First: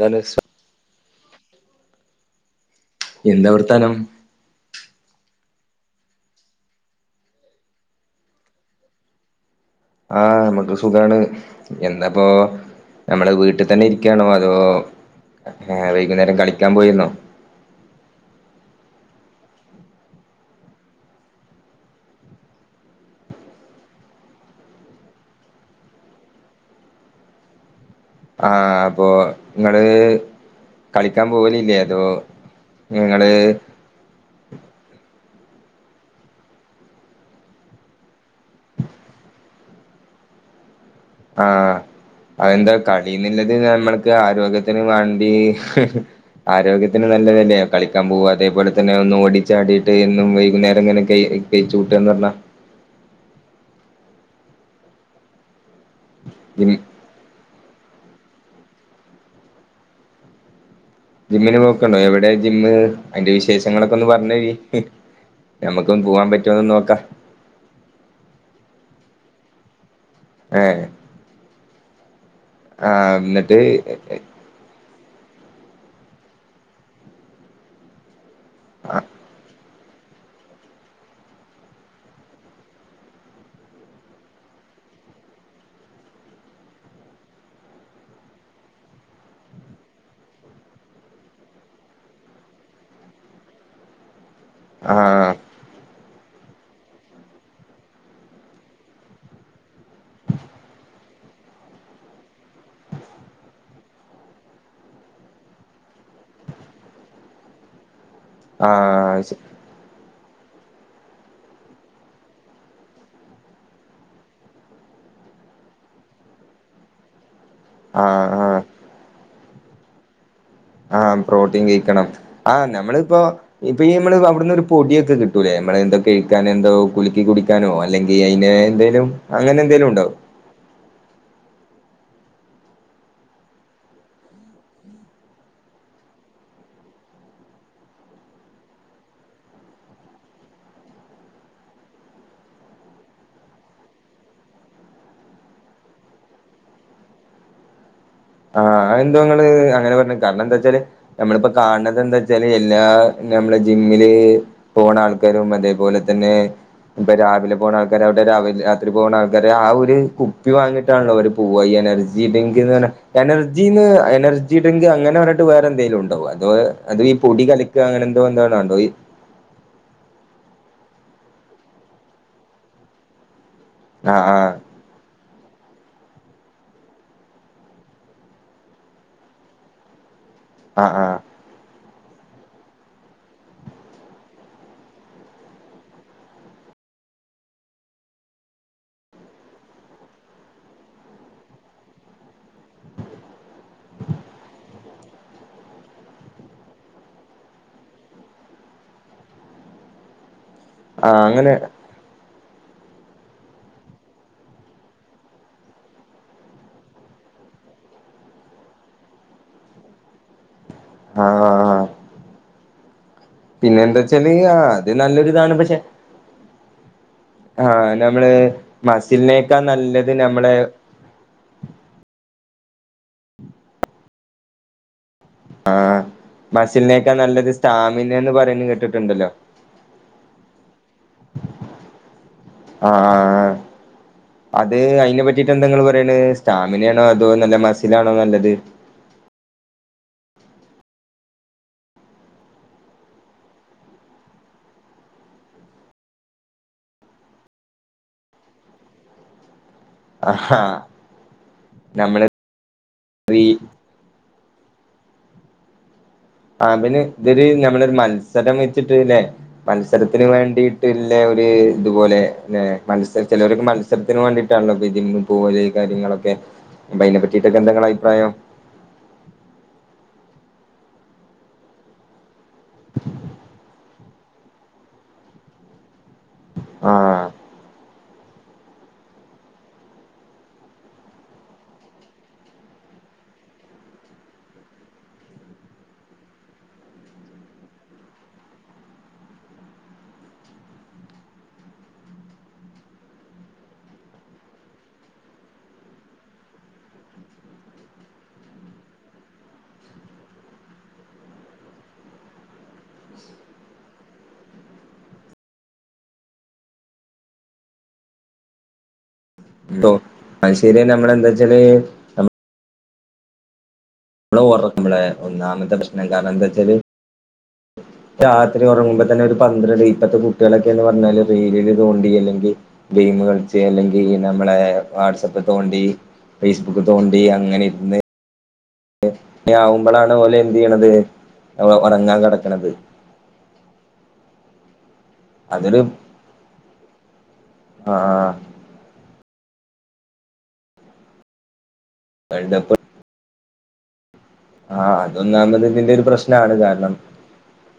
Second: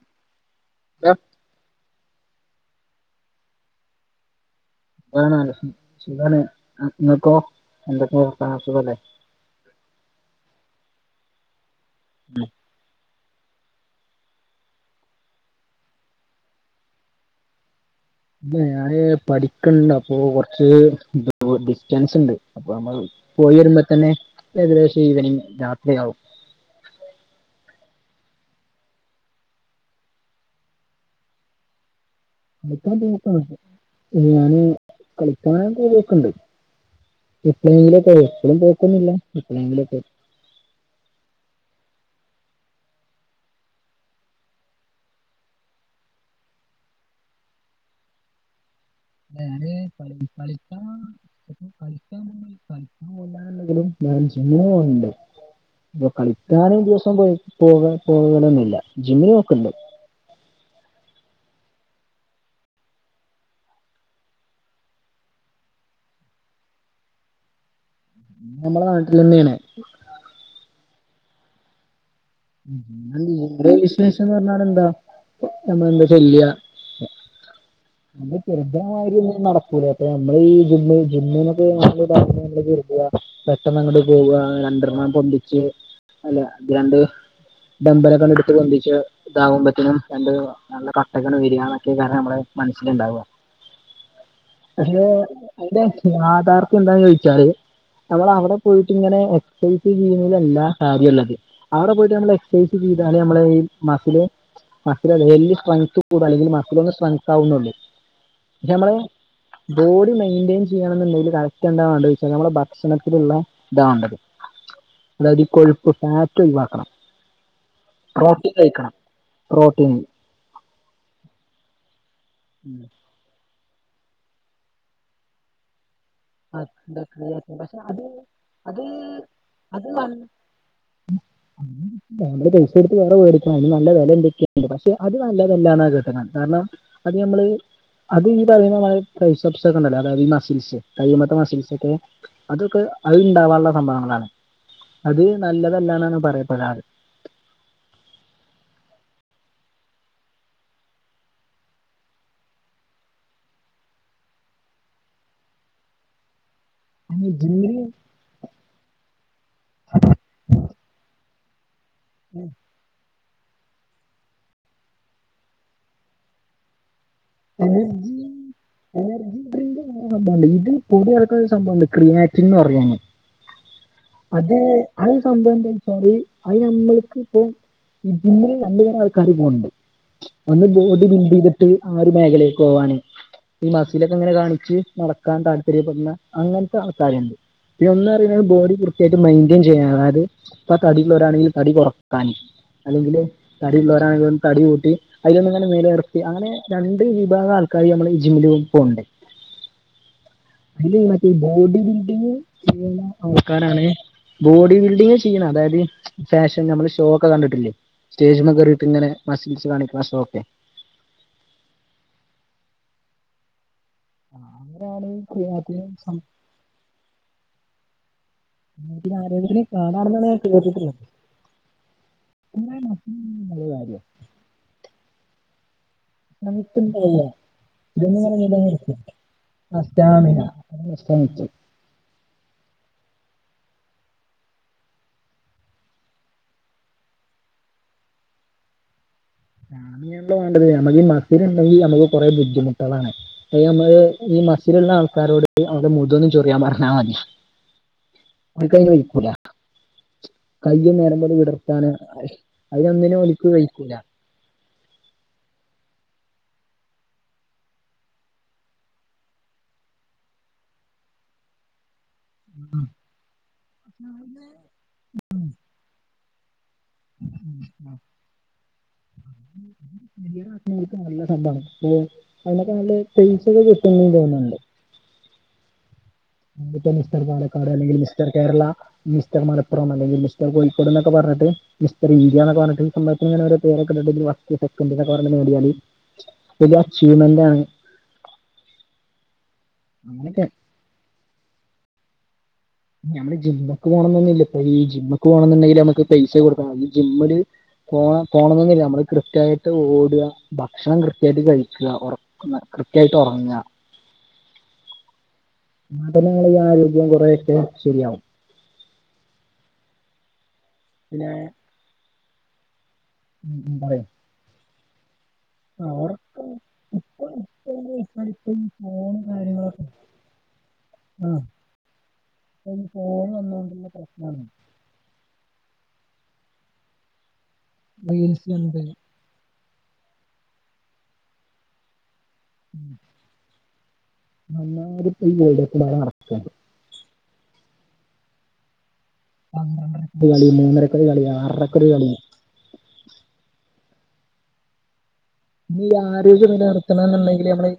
ലാലുസ [unintelligible] ഏ എന്താ വർത്താനം ആണാണ് സുകാണ് ഇങ്ങക്കൊ എന്തൊക്കെവർത്താനം സുഖല്ലേ ആഹ് മ്മക്ക് സുഖാണ് എന്താപ്പൊ നമ്മള് വീട്ടിൽ തന്നെ ഇരിക്കയാണോ അതോ ഹ വൈകുന്നേരം കളിക്കാൻ പോയിരുന്നോ ഇല്ല ഞാന് പഠിക്കിണ്ട് അപ്പൊ കൊറച്ച് ഡിസ്റ്റൻസ് ഉണ്ട് അപ്പ നമ്മള് പോയിവരുമ്പോ തന്നെ ഏകദേശം ഈവനിങ് രാത്രിയാവും ആഹ് അപ്പൊ ഇങ്ങള് കളിക്കാൻ പോവലില്ലേ അതോ കളിക്കാൻ നിങ്ങള് പോക്ക ഞാന് കളിക്കാൻ പോവൊക്കെണ്ട് എപ്ളേലേങ്കിലൊക്കെ എപ്പളും പോക്കൊന്നില്ല എപ്പോളെങ്കിലോക്ക ആഹ് അയെന്താ കളിന്നിള്ളത് നമ്മൾക്ക് ആരോഗ്യത്തിന് വേണ്ടി ആരോഗ്യത്തിന് നല്ലതല്ലേ കളിക്കാൻ പോക അതേപോലെ തന്നെ ഒന്ന് ഞാന് ഓടിച്ചാടിയിട്ട് കളി എന്നും വൈകുന്നേരം കളിക്കാൻ ഇങ്ങനെ ക കയിച്ച് കൂട്ടാന്ന് പറഞ്ഞാ ണെങ്കിലും ഞാൻ ജിമ്മിൽ പോകലുണ്ട് അപ്പൊ കളിക്കാനും മം പോയി പോ പോകലൊന്നുമില്ല ജിമ്മിൽ പോക്കുണ്ട് ജിമ്മിന് പോക്കണ്ടോ എവിടെയ ജിമ്മ് അതിന്റെ വിശേഷങ്ങളൊക്കെ ഒന്ന് പറഞ്ഞേരി ഞമ്മക്കും പോവാൻ പറ്റോന്ന് നോക്കാ നമ്മള് നാട്ടില്ന്നെയാണ് ആഹ് എന്നിട്ട് ഇവിടെ വിശേഷന്ന് പറഞ്ഞാൽ എന്താ നമ്മ എന്താ ചെയ്യ അത് ശെരിക്കും മാതിരി നട അപ്പ നമ്മള് ഈ ജിമ്മി ജിമ്മിനൊക്കെ [unintelligible] പെട്ടെന്ന് അങ്ങട് പോവ രണ്ടെണ്ണണം പൊന്തിച്ച് അല്ലെ അത് രണ്ട് ഡമ്പലെ കണ്ടിട്ട് എടുത്ത് പൊന്തിച്ച് ഇതാകുമ്പോത്തനും രണ്ട് നല്ല കട്ടക്കാണ് ബിരിയാണൊക്കെ കാരണ നമ്മള് മനസ്സിലുണ്ടാവുക ആ പക്ഷേ അതിന്റെ ആധാർക്ക് എന്താന്ന് ചോദിച്ചാല് നമ്മള് അവിടെ പോയിട്ട് ഇങ്ങനെ [unintelligible] ജീനുകളല്ലാ കാര്യള്ളത് അവിടെ പോയിട്ട് നമ്മള് എക്സൈസ് ചെയ്താലെ നമ്മളെ ഈ മസില് മസില് ഡെയ്ലി സ്ട്രെങ്ത്ത് കൂടും അല്ലെങ്കില് മസിലൊന്ന സ്ട്രെങ്ത്ത് ആവുന്നുള്ളൂ ആ പക്ഷെ നമ്മള് ബോഡി മെയിന്റയിൻ ചെയ്യണം എന്നുണ്ടെങ്കില് കറക്റ്റ് എന്താവേണ്ട ചോയിച്ച നമ്മടെ ഭക്ഷണത്തിലുള്ള ഇതാവേണ്ടത് അതായത് കൊഴുപ്പ് ഫാറ്റ് ഒയിവാക്കണം ആ ആ പ്രോട്ടീൻ കഴിക്കണം പ്രോട്ടീന് ആഹ് പ്രോട്ടീൻ കഴിക്കണം ആഹ് ഞമ്മളിപ്പോ ഇപ്പൊ ഈ മ്മള് അവിടന്നൊരു പൊടിയൊക്കെ കിട്ടുവേ മ്മളെ എന്തക്ക കഴിക്കാന് എന്തോ കുലുക്കി കുടിക്കാനോ പക്ഷെ അത് അല്ലെങ്കി അയിന് അത് എന്തേലും അങ്ങനെ എന്തേലും ഉണ്ടാവോ ഞമ്മള് പൈസ എടുത്ത് വേറെ വേടിക്കണം നല്ല വില എന്തൊക്കെയുണ്ട് പക്ഷെ അത് നല്ല വിലാണ് കിട്ടണം കാരണം അത് നമ്മള് അത് ഈ പറയുന്നമാതിരി [unintelligible] ഒക്കെ ഉണ്ടല്ലോ അതായത് മസിൽസ് കൈയ്യുമേക്കെ മസിൽസൊക്കെ അതൊക്കെ അത് ഇണ്ടാകാനുള്ള സംഭവങ്ങളാണ് അത് നല്ലതല്ലാന്നാണ് പറയപ്പെടാത് ആഹ് അത് എന്തോ ങ്ങള് അങ്ങനെ പറഞ്ഞേ കാരണം എന്താ വെച്ചാല് നമ്മളിപ്പോ കാണണത് എന്താ വെച്ചാല് എല്ലാ നമ്മള് ജിമ്മില് പോണ ആൾക്കാരും അതേപോലെ തന്നെ ഇപ്പ രാവിലെ പോണ ജിമ്മില് ആൾക്കാര രാവിലെ രാത്രി പോകുന്ന ആൾക്കാരെ ആ ഒരു കുപ്പി വാങ്ങിട്ടാണല്ലോ അവര് പോവാ ഈ എനർജി ഡ്രിങ്ക് എന്ന് പറഞ്ഞ എനർജീന്ന് എനർജി ഡ്രിങ്ക് അങ്ങനെ പറഞ്ഞിട്ട് വേറെ എന്തെലും ഉണ്ടോ അതോ അതീ പൊടി കലക്ക എനർ അങ്ങനെ എന്തോ എന്തോണാണ്ടോ ഈ [unintelligible] സംഭവണ്ട് ഇതിൽ പുതിയ നടക്കുന്ന ഒരു സംഭവം ഒണ്ട് ക്രീയാറ്റിംഗ് എന്ന് പറയാണ് ആഹ് ആഹ് അത് അത് സംഭവ എന്താച്ചാല് അത് ഞമ്മൾക്കിപ്പോ ഇതില് രണ്ടു തരം ആൾക്കാര് പോണ് ണ്ട് ഒന്ന് ആഹ് ബോഡി ആഹ് ബിൽഡീതിട്ട് ആ ഒരു മേഖലേക്ക് പോവാന് ഈ മസിലൊക്കെങ്ങനെ കാണിച്ച് നടക്കാൻ താല്പര്യപ്പെടുന്ന അങ്ങനത്തെ ആൾക്കാര്ണ്ട് പിന്നെ ഒന്നും അറിലെങ്കി ബോഡി വൃത്തിയായിട്ട് മെയിന്റൻ ചെയ്യാ അതായത് ഇപ്പ തടിള്ളോരാണെങ്കി തടി കൊറക്കാൻ അല്ലെങ്കില് തടി ഉള്ളോരാണെങ്കിലും തടി കൂട്ടി അയിലൊന്നിങ്ങനെ നില നിർത്തി അങ്ങനെ രണ്ട് വിഭാഗം ആൾക്കാര് നമ്മള് ഈ ജിമ് ഗ്രൂപ്പൊണ്ട് അയില് ആഹ് മറ്റേ അങ്ങനെ ബോഡി ബിൽഡിങ് ചെയ്യുന്ന ആൾക്കാരാണ് ബോഡി ബിൽഡിങ് ചെയ്യണ അതായത് ഫാഷൻ നമ്മള് ഷോ ഒക്കെ കണ്ടിട്ടില്ലേ സ്റ്റേജുമ്മെ കേറിട്ടിങ്ങനെ മസിൽസ് കാണിക്ക്ണ ഷോ ഒക്കെ ആ പിന്നെ എന്താച്ചാല് ആ അത് അങ്ങനെയാണ് നല്ലൊരിതാണ് പക്ഷെ ആഹ് നമ്മള് മസിലിനേക്കാൾ നല്ലത് നമ്മളെ [unintelligible] [unintelligible] ഒരു കാര്യം ആ നമുക്കും കഴിയോ ഇതൊന്നും എന്ന് ഇങ്ങനെ പറയുന്ന നിലനിർത്തി കേട്ടിട്ടുണ്ടല്ലോ നഷ്ടമിയ അസ്തമിച്ചു ആ ആ ആ അത് അയിനെ പറ്റിട്ട് എന്താങ്ങള് പറയണ് സ്റ്റാമിന ആണോ അതോ നല്ല മസിലാണോ നല്ലത് ഞ്ഞി എന്താ വേണ്ടത് നമ്മക്കീ മസിലുണ്ടെങ്കി നമുക്ക് കുറെ ബുദ്ധിമുട്ടേളാണ് അത് നമ്മള് ഈ മസിലുള്ള ആൾക്കാരോട് അവിടെ മുതൊന്ന് ചൊറിയാ പറഞ്ഞാ മതി ഇൻകയ്ന് വൈക്കൂല ആഹാ കൈ നേരമ്പോലെ വിടർത്താന് നമ്മള് അതിനൊന്നിനും ഈ ഓൽക്ക് വൈക്കൂല അതിന് ഇവര് നമ്മളൊരു മത്സരം വെച്ചിട്ട് ല്ലെ മത്സരത്തിന് വേണ്ടിട്ടില്ല ഒരു ഇതുപോലെ ല്ലെ മത്സരി ചെലോരൊക്കെ മത്സരത്തിന് വേണ്ടിയിട്ടാണല്ലോ ജിമ്മി പോവല് കാര്യങ്ങളൊക്കെ അപ്പ അയിനെപറ്റീട്ടൊക്കെ എന്താ ങ്ങളെ അഭിപ്രായം ഈ ഒരു നാട്ടിലൊക്കെ നല്ല ടമ്പാണ് അപ്പോ അതിനൊക്കെ നല്ലസൈസുള്ളത് പിന്നെന്തോന്നുണ്ട് ഇതിപ്പോ ആ മിസ്റ്റർ പാലക്കാട് അല്ലെങ്കിൽ മിസ്റ്റർ കേരള മിസ്റ്റർ മലപ്പുറം അല്ലെങ്കിൽ മിസ്റ്റർ കോഴിക്കോട് ന്നൊക്കെ പറഞ്ഞിട്ട് മിസ്റ്റർ ഇന്ത്യാന്നൊക്ക പറഞ്ഞിട്ട് സമയത്തിങ്ങനെ ഓരോ പേരൊക്ക ഇട്ടിട്ട് ഇതില് വർക്ക് സെക്കന്റിനൊരു ഓവറ് നേടിയാല് അതൊരു അച്ചീവ്മെന്റാണ് അങ്ങനക്കെ ഞമ്മള് ജിമ്മിക്ക് പോണോന്നന്നുല്ല പ്പൊ ഈ ജിമ്മുക്ക് പോണന്നുണ്ടെങ്കില് നമുക്ക് പൈസ കൊടുക്കണം ഈ ജിമ്മില് പോണം പോണോന്നൊന്നുല്ല നമ്മള് കൃത്യായിട്ട് ഓടുക ഭക്ഷണം കൃത്യായിട്ട് കഴിക്ക ഒറ ന്ന കൃത്യായിട്ട് ഒറങ്ങാ നടന്ന് ഏറിയ ആരോഗ്യം കുറേയൊക്കെ ശരിയാവും ഇണ്ടൊ അയ്ശെരിയാ നമ്മളെന്താ പിന്നെ വച്ചാല് ഉം ഉം പറയ് ഇപ്പള് ഒറക്കുമ്പഴേ ഒന്നാമത്തെ പ്രശ്നം കാരണം എന്താച്ചാല് എന്തെ പ്പൊ രാത്രി ഉറങ്ങുമ്പോ തന്നെ ഒരു പന്ത്രണ്ട് ഇപ്പത്തെ കുട്ടികളൊക്കെന്ന് പറഞ്ഞാല് ആ റീലിൽ തോണ്ടി അല്ലെങ്കി ഇപ്പൊ ഈ ഗെയിമ് ഫോൺ കളിച്ചെ വന്നോണ്ടുള്ള അല്ലെങ്കി പ്രശ്നാണ് നമ്മളെ വാട്സപ്പ് തോണ്ടി ഫേസ്ബുക്ക് തോണ്ടി അങ്ങനെ ഇരുന്ന് റീൽസ് ഇണ്ട് ന്തി ആവുമ്പളാണ് ഓല് എന്ത് ചെയ്യണത് ഒറങ്ങാൻ കടക്കണത് നന്ന പ വീട അതൊരു കൂട നടക്കണ്ട് അഹ് ആഹ് പന്ത്രണ്ടരക്കൊരു കളി മൂന്നരക്കൊരു കളി ആറരക്കൊരു കളി വേൾഡ് കപ്പ്‌ ആഹ് അതൊന്നാമത് ഇതിന്റെ ഒരു പ്രശ്നാണ് കാരണം ന്ന്ണ്ടെങ്കിലേ നമ്മള്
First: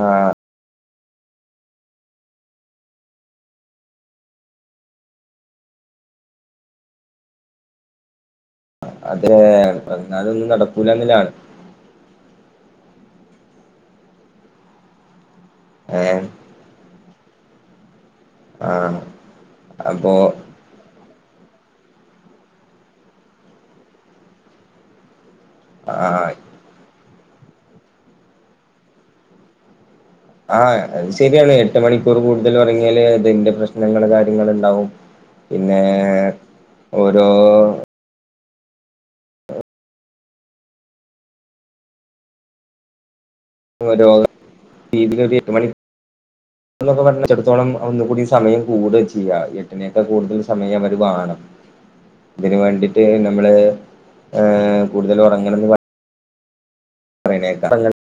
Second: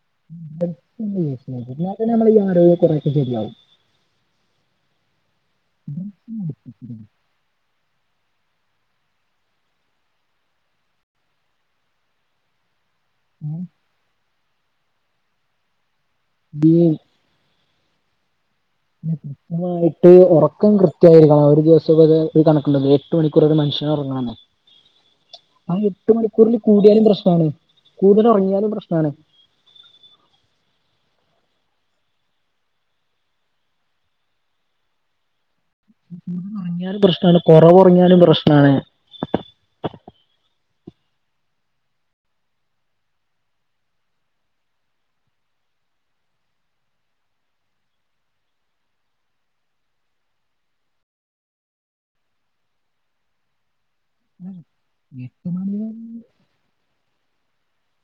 ആഹ് [unintelligible] ല്ലാതന്നെ നമ്മളെ ഈ ആരോഗ്യം [unintelligible] ശരിയാവും [unintelligible] അതെ എന്നാലും ഒന്നും നടക്കൂലന്നിലാണ് [inaudible] [unintelligible] [unintelligible] ആ [unintelligible] ആയിട്ട് അപ്പോ ഒറ- റക്കം കൃത്യയിരിക്കണം ഒരു ദിവസം ഒരു കണക്കുണ്ടല്ലോ എട്ട് മണിക്കൂർ ഒരു മനുഷ്യനൊറങ്ങണംന്ന് ആ എട്ട് മണിക്കൂറിൽ കൂടിയാലും പ്രശ്നാണ് കൂടുതൽ ഒറങ്ങിയാലും പ്രശ്നാണ് ആഹ് അത് ശരിയാണ് എട്ട് മണിക്കൂർ കൂടുതൽ ഒറങ്ങിയാല് അതിന്റെ പ്രശ്നങ്ങള് കാര്യങ്ങളുണ്ടാവും പിന്നെ കൂടുതല് ഒറങ്ങിയാലും ഓരോ പ്രശ്നാണ് കൊറവ് ഒറങ്ങിയാലും പ്രശ്നാണ് രോഗം ഈ [unintelligible] എട്ട് മണി [unintelligible] [unintelligible] ചടത്തോളം ഒന്നുകൂടി സമയം കൂടാ ചെയ്യ എട്ടിനേക്കാൾ കൂടുതൽ സമയം അവർ വാണം [inaudible] അതിന് വേണ്ടിട്ട് നമ്മള് അഹ്, കൂടുതൽ എട്ട് മണീ പ്രണേക്കാം അങ്ങനെ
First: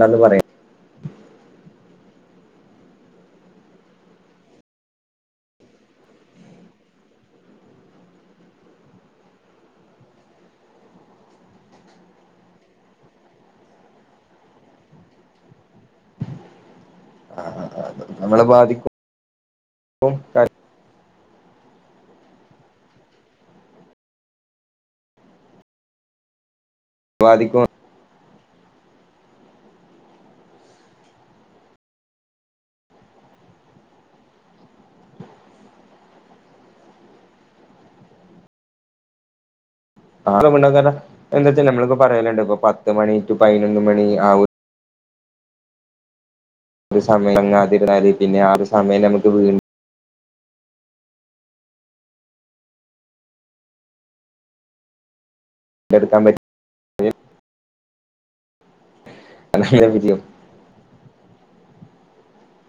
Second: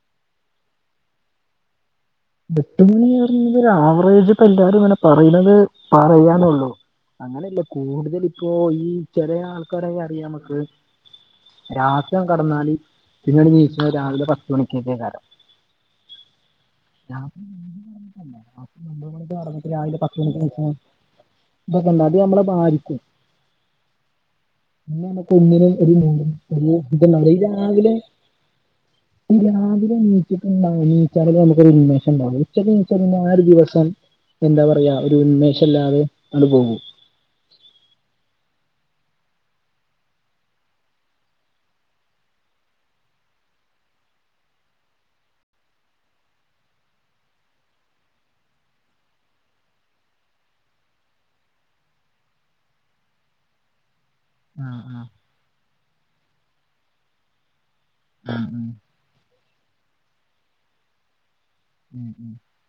ണന്ന് പറയും എട്ടു മണീ പറഞ്ഞഴിഞ്ഞ ഒരു ആവറേജ് ഇപ്പോ എല്ലാരും ഇങ്ങനെ പറയ്ണത് പറയാനുള്ളൂ അങ്ങനെയല്ലേ കൂടുതല് ഇപ്പോ ഈ ചെലെ ആൾക്കാരെ ഈ അറിയാ മ്മക്ക് രാത്രി ഒന്ന് കടന്നാല് പിന്നണ്ട് നീച്ച്ണത് രാവിലെ പത്ത് മണിക്കൊക്കെക്കാരം രാ [unintelligible] നമ്മളെ ബാധിക്കും ഒമ്പത് മണിക്ക് ഒറങ്ങിട്ട് രാവിലെ പത്ത് മണിക്കാ നീച്ച്ണെ ഇതൊക്കെ എന്താ ഇത് നമ്മളെ ബാധിക്കും പിന്ന നമക്ക് ഒന്നിനും ഒരു മൂഡ് [unintelligible] ഇത് ണ്ടാവുല ബാധിക്കും ഈ രാവിലെ ഈ രാവിലെ എണീറ്റിട്ടുണ്ടാവും ണീറ്റാല് നമ്മ ഒരു ഉന്മേഷം ഉണ്ടാവും ഉച്ചക്ക് നീച്ചാ പിന്നെ ആ ഒരു ദിവസം എന്താ പറയാ ഒരു ഉന്മേഷം ഇല്ലാതെ ആണ്ട് പോവും. ആള് മുന്നത്തന്നെ എന്തച്ചാ നമ്മള്പ്പ പറയലുണ്ട് ഇപ്പം പത്ത് മണി ടു പതിനൊന്ന് മണി ആ ഒ ഒരു സമയം അതിരുന്നാല് പിന്നെ ആ ഒരു സമയം നമുക്ക് വീൻ ആഹ് ആഹ് എടുക്കാൻ പറ്റി [unintelligible] [inaudible] അ [unintelligible] [unintelligible]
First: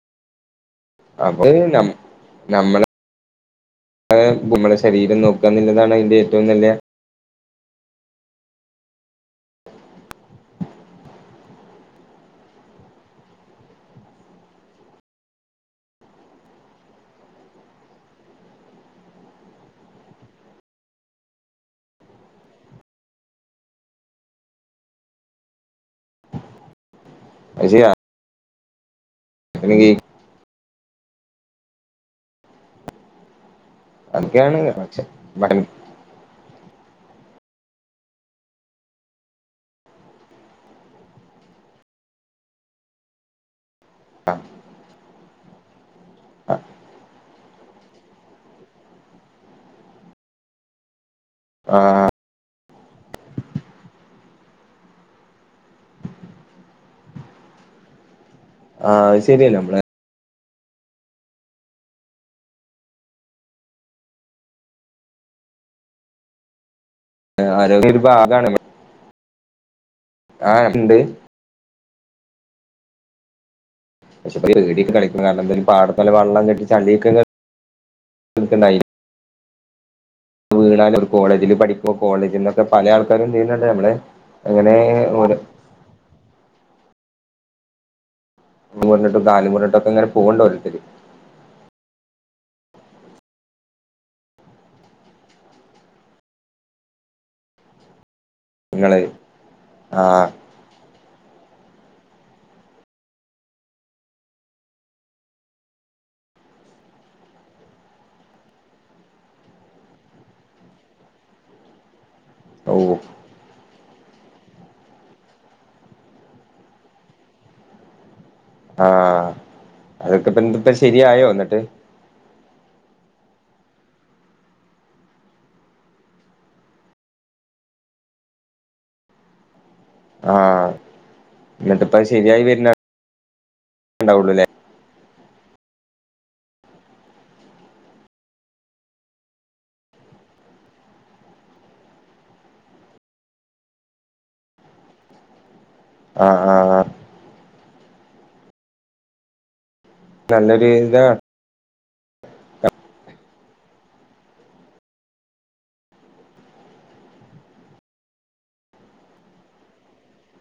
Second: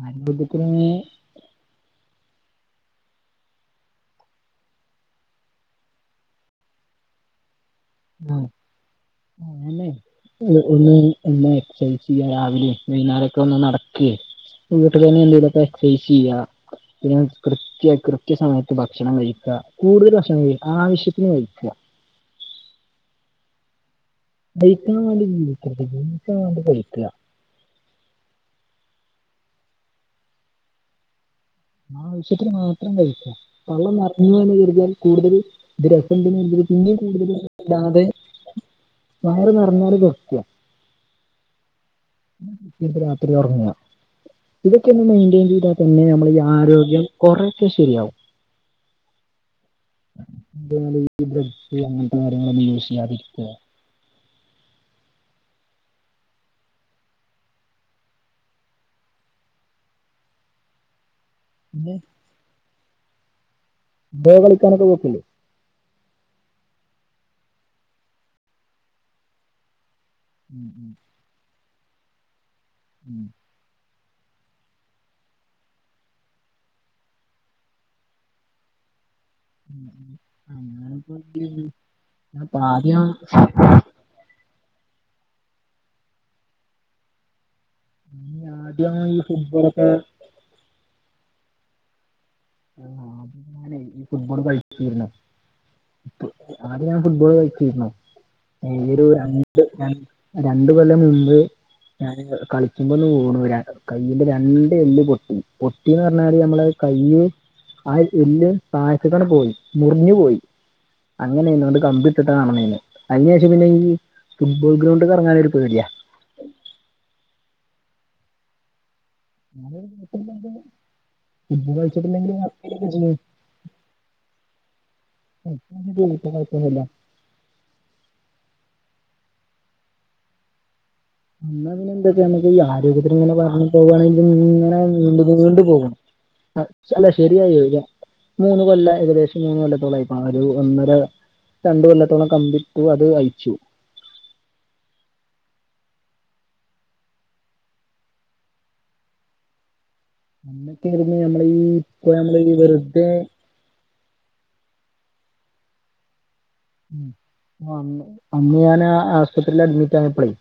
[unintelligible] അത് ഞം ഞമ്മള് ഏ മ്മളെ ശരീരം നോക്കാ എന്നുള്ളതാണ് അതിന്റെ ഏറ്റവും നല്ല ആഹ് ആണല്ലേ ഒന്ന് ഒന്ന് എക്സർസൈസ് ചെയ്യ് രാവിലെ വൈകുന്നേരം ഒക്കെ ഒന്ന് നടക്കെ വീട്ടിൽ തന്നെ എന്റേലോക്കാ എക്സെർസൈസ് ചെയ്യുക കൃത്യ കൃത്യ സമയത്ത് ഭക്ഷണം കഴിക്കുക കൂടുതല് ഭക്ഷണംകഴി ആവശ്യത്തിന് കഴിക്കുക കഴിക്കാൻ വേണ്ടി ജീവിക്കരുത് ജീവിക്കാൻ വേണ്ടി കഴിക്കുക അത് ശെരിയാ അല്ലെങ്കി ആവശ്യത്തിന് മാത്രം കഴിക്കുക പള്ള നിറഞ്ഞൂന്ന് അതൊക്കെയാണ് കഴിഞ്ഞാൽ പക്ഷെ കൂടുതല് [unintelligible] ഇല്ലാതെ വയറ് നിറഞ്ഞാല് നിർത്തുക രാത്രി ഉറങ്ങുക ഇതൊക്കെ ഒന്ന് മെയ്ന്റെയ്ൻ ചെയ്താൽ പിന്നെ നമ്മള് ഈ ആരോഗ്യം കുറേ ഒക്കെ ശരിയാവും [unintelligible] [unintelligible] ആഹ് ശരിയല്ലേ നമ്മളെ പിന്നെ ഫുട്ബോൾ കളിക്കാൻ ഒക്കെ പോത്തില്ലേ ആരോഗ്യം ഒരു ഭാഗാണ് ആഹ് ഉം ഉണ്ട് [inaudible] പക്ഷെ ഈ വേടിയൊക്കെ കളിക്കണ കാരണം എന്താലും പാടം പോലെ വെള്ളം കെട്ടി ചളിയൊക്കെ [inaudible] വീണാലും ഒരു എന്ത് കോളജില് ചെയ്തു? പഠിക്കോ ഞാനിപ്പോ കോളേജിൽന്നൊക്കെ പല ആദ്യം ആൾക്കാരും ചെയ്യുന്നുണ്ട് ഞമ്മള് അങ്ങനെ ഒര് ഈ ആദ്യം ഈ [unintelligible] കാൽ മുറിഞ് ഫുട്ബോളൊക്കെ ട്ടൊക്കെങ്ങനെ പോക് ണ്ട് ഓരോരുത്തര് ആഹ് ഈ ഫുട്ബോള് കളിച്ചിരുന്നോ ആദ്യം ഞാൻ ഫുട്ബോൾ കളിച്ചിരിന്നു നിങ്ങള് ആഹ് [unintelligible] രണ്ടു കൊല്ലം മുമ്പ്ഞാന് കളിക്കുമ്പോന്ന് വിണു രണ്ട് കയ്യിന്റെ രണ്ട് എല്ല് പൊട്ടി പൊട്ടിന്ന് പറഞ്ഞാല് നമ്മള കൈയ് ആ എല്ല് തായ്ത് ക്ക് പോയി മുറിഞ്ഞു പോയി അങ്ങനെയന് ണ്ട് കമ്പി ട്ടിട്ടാ നടന്നീനേ ഓ ഐന്റെശം പിന്നെ ഈ ഫുട്ബോൾ ഗ്രൗണ്ട്ക് ഇറങ്ങാനൊരു പേടിയാ ആഹ അതൊക്കെപ്പ എന്തപ്പ ശരിയായോ എന്നിട്ട് [unintelligible] [unintelligible] ആഹ എന്നാ പിന്നെ എന്തൊക്കെയ നമക്ക് ഈ ആരോഗ്യത്തിന് ഇങ്ങനെ പറഞ് പോകുകയാണെങ്കിലും ഉണ്ടാവുള്ളൂല്ലേ ഇങ്ങനെ നീ ണ്ടു നീണ്ടുപോകും ആ അ ല ശരിയായി വരി മൂന്ന് കൊല്ലം ഏകദേശം മൂന്ന് കൊല്ലത്തോള ഇപ്പൊ ആ ഒരു ഒന്നര രണ്ട്കൊല്ലത്തോളം കമ്പിട്ട് അത് അയച്ചു ആഹ ആഹ നല്ലൊരു അന്നൊക്കെ ഇതാ ഇരുന്നു നമ്മളീഈ ഇപ്പോ നമ്മള്ഈ വെറുതെ ഉ അന്ന്ഞാൻ ആ ആസ്പത്രിൽ അഡ്മിറ്റ് ആയപ്പോളേ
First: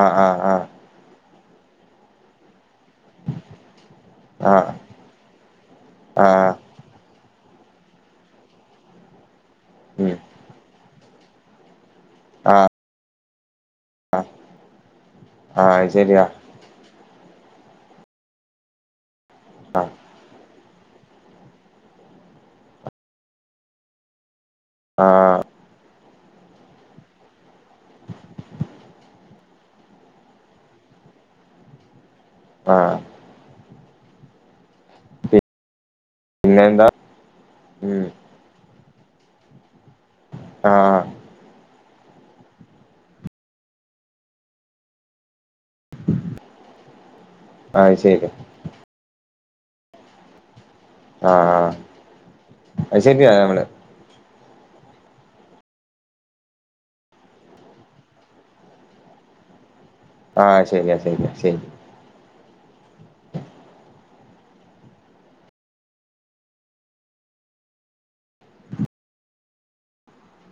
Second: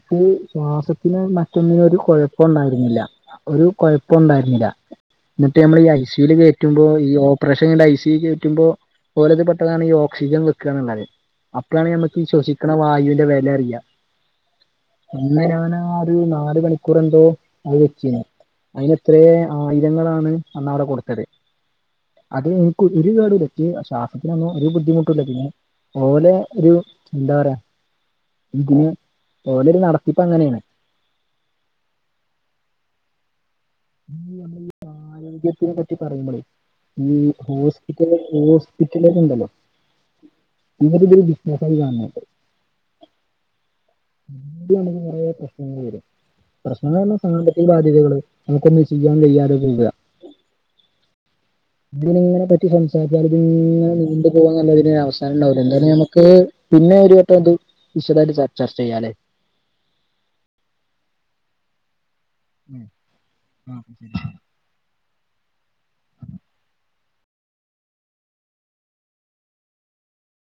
ആഹ് ആഹ് ആഹ് ശ്വാസത്തിന് മറ്റൊന്നിനും ഒരു കുഴപ്പം ഉണ്ടായിരുന്നില്ല - ഒരു കുഴപ്പം ഉണ്ടായിരുന്നില്ല ആഹ് എന്നിട്ട് നമ്മൾ ഈ ഐ സുവിൽ ആഹ് കയറ്റി റ്റുമ്പോ ഈ ഓപ്പറേഷൻ ഐ സി യിൽകയറ്റുമ്പോ ഓലെ പറ്റു ആപളണ് ഈ ഉം ഓക്സിജൻ വെക്ക നുള്ളത് അപ്പോഴാണ് നമുക്ക് ഈ ശ്വസിക്ണ വായുവിന്റെ വില അറിയ അന്ന് ആഹ് അത് ഞാനാഒരു ശരിയാ നാല് മണിക്കൂർ എന്തോ അത് വൊചിന്ന് അതിന് എത്ര ആയിരങ്ങളാണ് അന്ന് അവിടെ കൊടുത്തത്. അതെ എനിക്ക് ഒരു കൊടുല്ല ശ്വാസത്തിനൊന്നും ഒരു ബുദ്ധിമുട്ടില്ല പിന്നെ ഓലെ ഒരു എന്താ പറയാ ഇതിന് ഓലെ ഒരു നടത്തിപ്പ് അങ്ങനെയാണ്. ആഹ് ഇ നമ്മള് അരോഗ്യത്തിനെ പറ്റി പറയുമളേ പിന്നെ എന്താ ഈ ഹോസ് ഇപ്പോ ഉം ഇതേഹോസ്പിറ്റൽ ലോര്ഉണ്ടല്ലോ ആഹ് ഇഞ്ഒരു ബിറ്റ് നസ്ആയി കാണുന്നത്. ഹിന്ദു ആണെങ്കിൽകുറെ പ്രശ്നങ്ങൾ വരും പ്രശ്നങ്ങൾ പറഞ്ഞ സബാത്തിക അത് ബാധ്യതകള് ശരി നമുക്കൊന്ന് ചെയ്യാൻ കഴിയാതെ വര ആഹ് ഇതിനങ്ങനെ പറ്റി അത് സംസാരിച്ചാൽ ശരിയാ നമ്മള് ഇതിങ്ങനെ നിണ്ടു നിണ്ടു പോവ അല്ലാതെ ഇതിന് അവസാനം ഉണ്ടാവില്ല എന്താ നമുക്ക് പിന്നെ ഒരു വട്ടം ഇത് വിശദ ആയിട്ട് ചർച്ച ചെയ്യാംല്ലേ. ആഹ ശരിയാ ശരിയാ ശരി ഉ ആ ശരി